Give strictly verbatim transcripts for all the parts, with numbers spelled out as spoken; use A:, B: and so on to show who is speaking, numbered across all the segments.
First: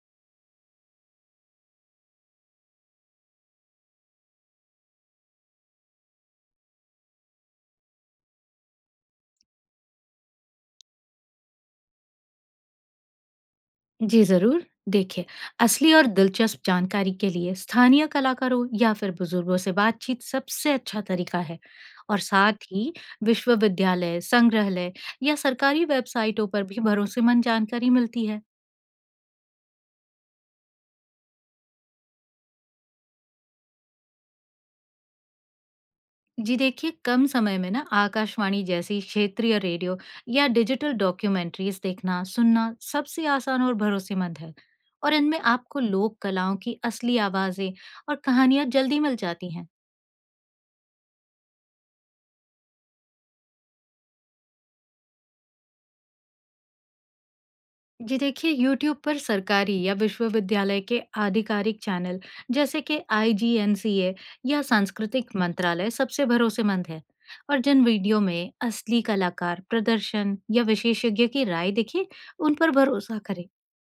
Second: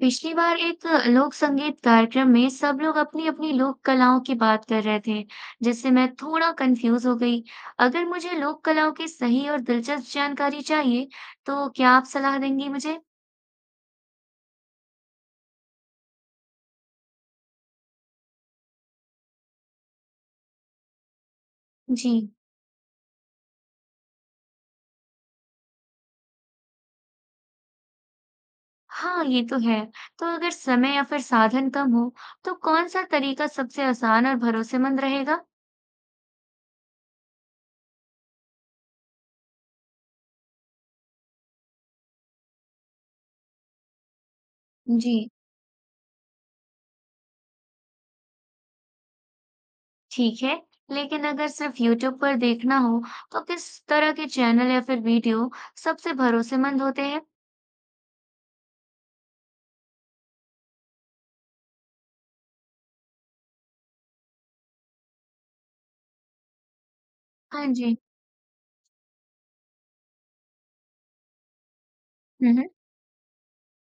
A: पिछली बार एक लोक संगीत कार्यक्रम में सब लोग अपनी अपनी लोक कलाओं की बात कर रहे थे, जिससे मैं थोड़ा कंफ्यूज हो गई। अगर मुझे लोक कलाओं की सही और दिलचस्प जानकारी चाहिए, तो क्या आप सलाह देंगी मुझे?
B: जी जरूर। देखिए, असली और दिलचस्प जानकारी के लिए स्थानीय कलाकारों या फिर बुजुर्गों से बातचीत सबसे अच्छा तरीका है। और
A: जी,
B: साथ ही विश्वविद्यालय संग्रहालय या सरकारी वेबसाइटों पर भी भरोसेमंद जानकारी मिलती है।
A: हाँ, ये तो है। तो अगर समय या फिर साधन कम हो, तो कौन सा तरीका सबसे आसान और भरोसेमंद रहेगा?
B: जी देखिए, कम समय में ना आकाशवाणी जैसी क्षेत्रीय रेडियो या डिजिटल डॉक्यूमेंट्रीज देखना सुनना सबसे आसान और भरोसेमंद है। और
A: जी,
B: इनमें आपको लोक कलाओं की असली आवाजें और कहानियां जल्दी मिल जाती हैं।
A: ठीक है। लेकिन अगर सिर्फ YouTube पर देखना हो, तो किस तरह के चैनल या फिर वीडियो सबसे भरोसेमंद होते हैं?
B: जी देखिए, यूट्यूब पर सरकारी या विश्वविद्यालय के आधिकारिक चैनल जैसे कि आई जी एन सी ए या सांस्कृतिक मंत्रालय सबसे भरोसेमंद है। और
A: हाँ
B: जिन
A: जी।
B: वीडियो में असली कलाकार प्रदर्शन या विशेषज्ञ की राय देखिए, उन
A: हम्म।
B: पर भरोसा करें।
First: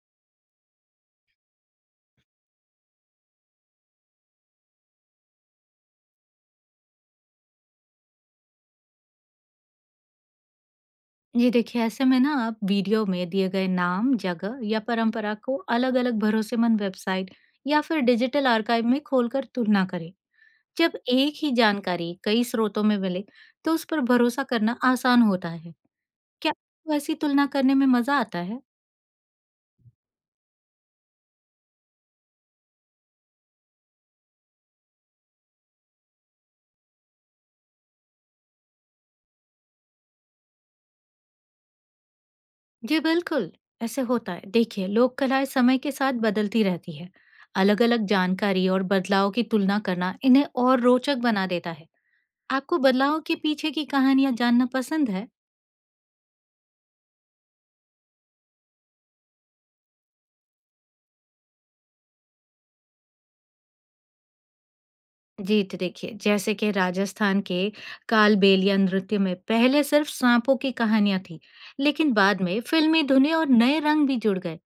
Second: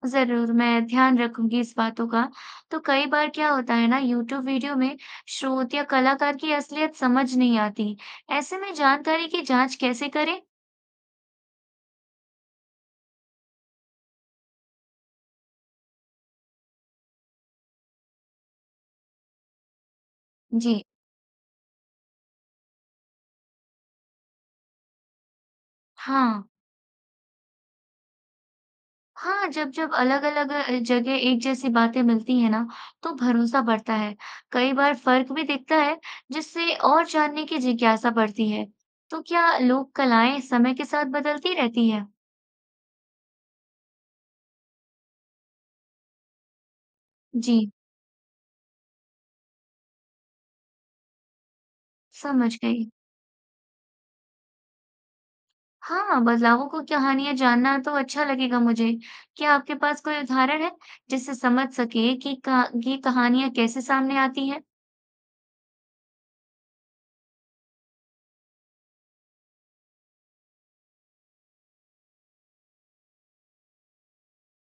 A: ज़रूर, मैं ध्यान रखूँगी इस बातों का। तो कई बार क्या होता है ना यूट्यूब वीडियो में स्रोत या कलाकार की असलियत समझ नहीं आती। ऐसे में जानकारी की जाँच कैसे करें?
B: ये देखिए, ऐसे में ना आप वीडियो में दिए गए नाम जगह या परंपरा को अलग अलग भरोसेमंद वेबसाइट या फिर डिजिटल आर्काइव में खोलकर तुलना करें।
A: जी।
B: जब एक ही जानकारी कई स्रोतों में मिले, तो उस पर भरोसा करना आसान होता है।
A: हाँ।
B: क्या आपको ऐसी तुलना करने में मजा आता है?
A: हाँ, जब-जब अलग-अलग अ, जगह एक जैसी बातें मिलती हैं ना, तो भरोसा बढ़ता है। कई बार फ़र्क भी दिखता है, जिससे और जानने की जिज्ञासा बढ़ती है। तो क्या लोक कलाएँ समय के साथ बदलती रहती हैं?
B: जी बिल्कुल, ऐसे होता है। देखिए, लोक कलाएँ समय के साथ बदलती रहती है।
A: जी,
B: अलग-अलग जानकारी और बदलाव की तुलना करना इन्हें और रोचक बना देता है।
A: समझ
B: आपको
A: गई।
B: बदलाव के पीछे की कहानियाँ जानना पसंद है?
A: हाँ, बदलावों को कहानियाँ जानना तो अच्छा लगेगा मुझे। क्या आपके पास कोई उदाहरण है जिससे समझ सके कि कहा ये कहानियाँ कैसे सामने आती हैं?
B: जी तो देखिए, जैसे कि राजस्थान के कालबेलिया नृत्य में पहले सिर्फ साँपों की कहानियाँ थी, लेकिन बाद में फिल्मी धुनें और नए रंग भी जुड़ गए।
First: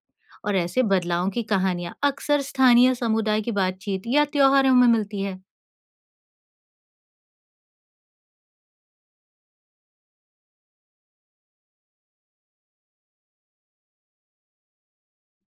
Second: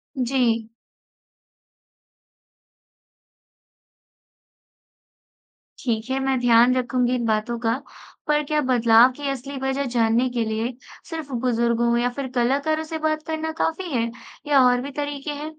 B: और
A: जी,
B: ऐसे बदलावों की कहानियाँ अक्सर स्थानीय समुदाय की बातचीत या त्योहारों में मिलती है।
A: ठीक है, मैं ध्यान रखूँगी इन बातों का। पर क्या बदलाव की असली वजह जानने के लिए सिर्फ बुजुर्गों या फिर कलाकारों से बात करना काफ़ी है या और भी तरीके हैं?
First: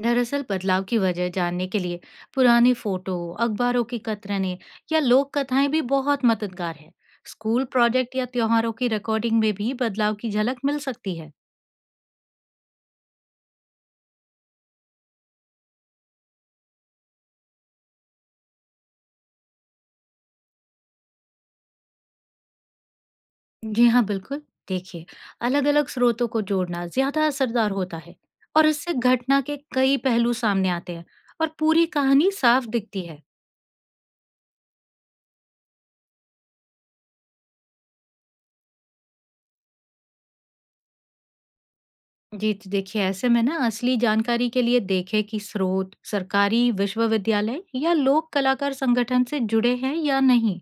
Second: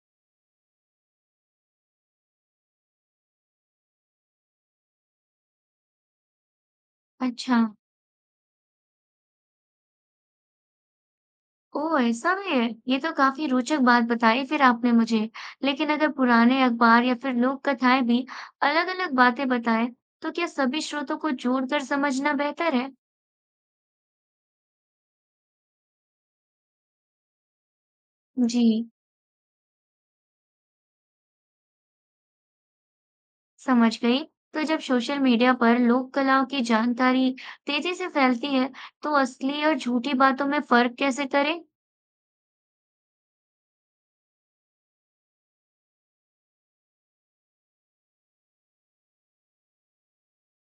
B: दरअसल बदलाव की वजह जानने के लिए पुराने फोटो, अखबारों की कतरने या लोक कथाएं भी बहुत मददगार है।
A: अच्छा।
B: स्कूल प्रोजेक्ट या त्योहारों की रिकॉर्डिंग में भी बदलाव की झलक मिल सकती है।
A: ओह! ऐसा भी है? ये तो काफ़ी रोचक बात बताई फिर आपने मुझे। लेकिन अगर पुराने अखबार या फिर लोक कथाएँ भी अलग-अलग बातें बताएँ, तो क्या सभी स्रोतों को जोड़कर समझना बेहतर है?
B: जी हाँ बिल्कुल। देखिए, अलग अलग स्रोतों को जोड़ना ज्यादा असरदार होता है।
A: जी,
B: और इससे घटना के कई पहलू सामने आते हैं और पूरी कहानी साफ दिखती है।
A: समझ गई। तो जब सोशल मीडिया पर लोक कलाओं की जानकारी तेज़ी से फैलती है, तो असली और झूठी बातों में फ़र्क कैसे करें?
B: जी तो देखिए, ऐसे में ना असली जानकारी के लिए देखें कि स्रोत सरकारी विश्वविद्यालय या लोक कलाकार संगठन से जुड़े हैं या नहीं।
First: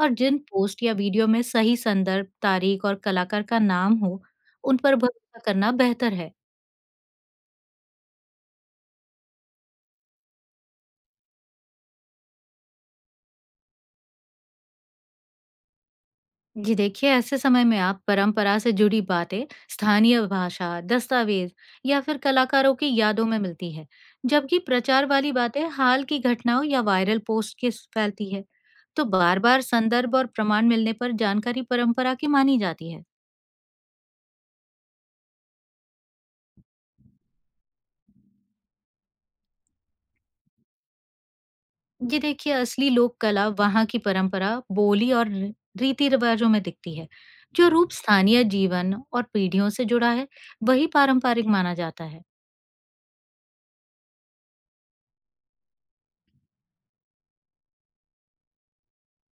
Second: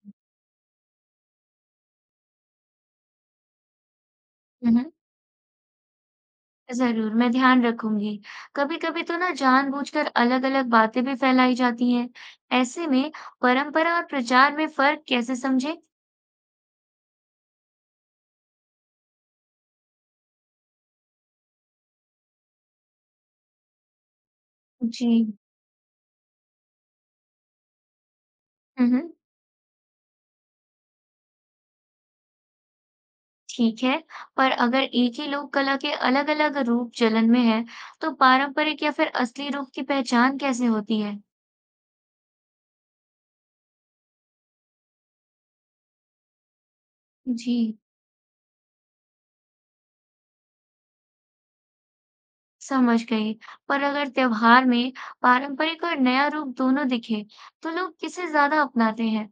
B: और जिन पोस्ट या वीडियो में सही संदर्भ, तारीख और कलाकार का नाम हो, उन पर भरोसा करना बेहतर है।
A: जरूर, मैं ध्यान रखूंगी। कभी-कभी तो ना जानबूझकर अलग-अलग बातें भी फैलाई जाती हैं। ऐसे में परंपरा और प्रचार में फर्क कैसे समझें?
B: जी देखिए, ऐसे समय में आप परंपरा से जुड़ी बातें स्थानीय भाषा, दस्तावेज या फिर कलाकारों की यादों में मिलती है, जबकि प्रचार
A: जी।
B: वाली बातें हाल की घटनाओं या वायरल पोस्ट के स- फैलती है। तो
A: हम्म,
B: बार-बार संदर्भ और प्रमाण मिलने पर जानकारी परंपरा की मानी जाती है।
A: ठीक है। पर अगर एक ही लोक कला के अलग-अलग रूप चलन में है, तो पारंपरिक या फिर असली रूप की पहचान कैसे होती है?
B: ये देखिए, असली लोक कला वहाँ की परंपरा, बोली और री- रीति रिवाजों में दिखती है।
A: जी,
B: जो रूप स्थानीय जीवन और पीढ़ियों से जुड़ा है, वही पारंपरिक माना जाता है।
A: समझ गई। पर अगर त्योहार में पारंपरिक और नया रूप दोनों दिखे, तो लोग किसे ज्यादा अपनाते हैं?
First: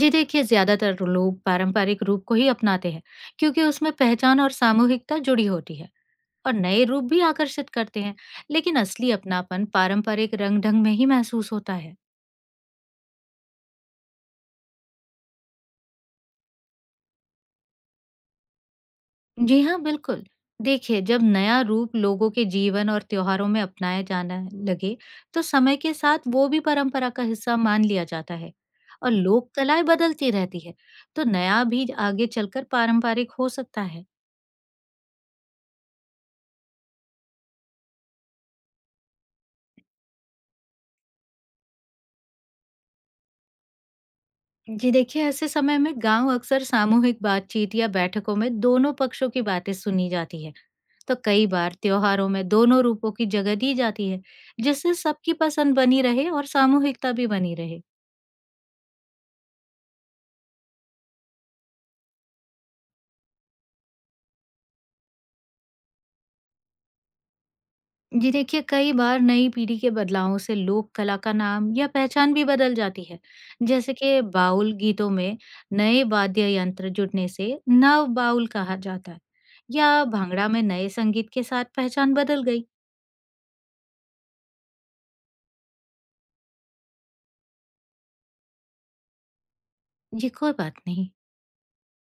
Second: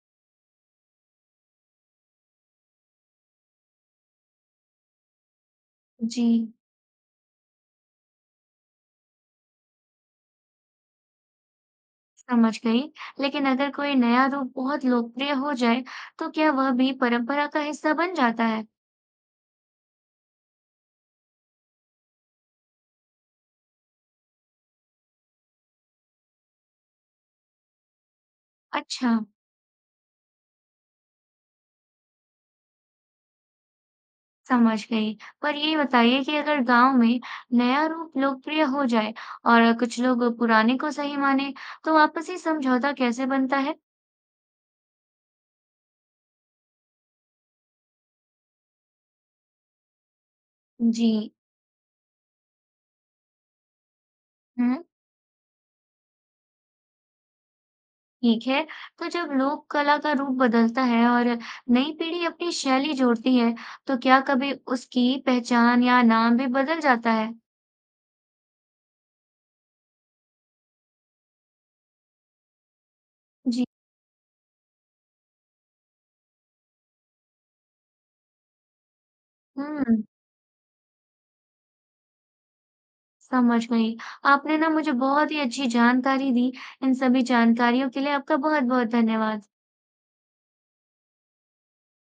B: ये देखिए, ज्यादातर लोग पारंपरिक रूप को ही अपनाते हैं, क्योंकि उसमें पहचान और सामूहिकता जुड़ी होती है।
A: जी।
B: और नए रूप भी आकर्षित करते हैं, लेकिन असली अपनापन पारंपरिक रंग ढंग में ही महसूस होता है।
A: समझ गई। लेकिन अगर कोई नया रूप बहुत लोकप्रिय हो जाए, तो क्या वह भी परंपरा का हिस्सा बन जाता है?
B: जी हाँ, बिल्कुल। देखिए, जब नया रूप लोगों के जीवन और त्योहारों में अपनाया जाना लगे, तो समय के साथ वो भी परंपरा का हिस्सा मान लिया जाता है। और
A: अच्छा,
B: लोक कलाएँ बदलती रहती है, तो नया भी आगे चलकर पारंपरिक हो सकता है।
A: समझ गई। पर ये बताइए कि अगर गांव में नया रूप लोकप्रिय हो जाए और कुछ लोग पुराने को सही माने, तो आपसी समझौता कैसे बनता है?
B: जी देखिए, ऐसे समय में गाँव अक्सर सामूहिक बातचीत या बैठकों में दोनों पक्षों की बातें सुनी जाती है, तो
A: जी,
B: कई बार त्योहारों में दोनों रूपों की जगह दी जाती है,
A: हम्म,
B: जिससे सबकी पसंद बनी रहे और सामूहिकता भी बनी रहे।
A: ठीक है। तो जब लोक कला का रूप बदलता है और नई पीढ़ी अपनी शैली जोड़ती है, तो क्या कभी उसकी पहचान या नाम भी बदल जाता है?
B: जी देखिए, कई बार नई पीढ़ी के बदलावों से लोक कला का नाम या पहचान भी बदल जाती है।
A: जी,
B: जैसे कि बाउल गीतों में नए वाद्य यंत्र जुड़ने से नव बाउल कहा जाता है।
A: हम्म।
B: या भांगड़ा में नए संगीत के साथ पहचान बदल गई।
A: समझ गई। आपने ना मुझे बहुत ही अच्छी जानकारी दी। इन सभी जानकारियों के लिए आपका बहुत-बहुत धन्यवाद।
B: ये कोई बात नहीं।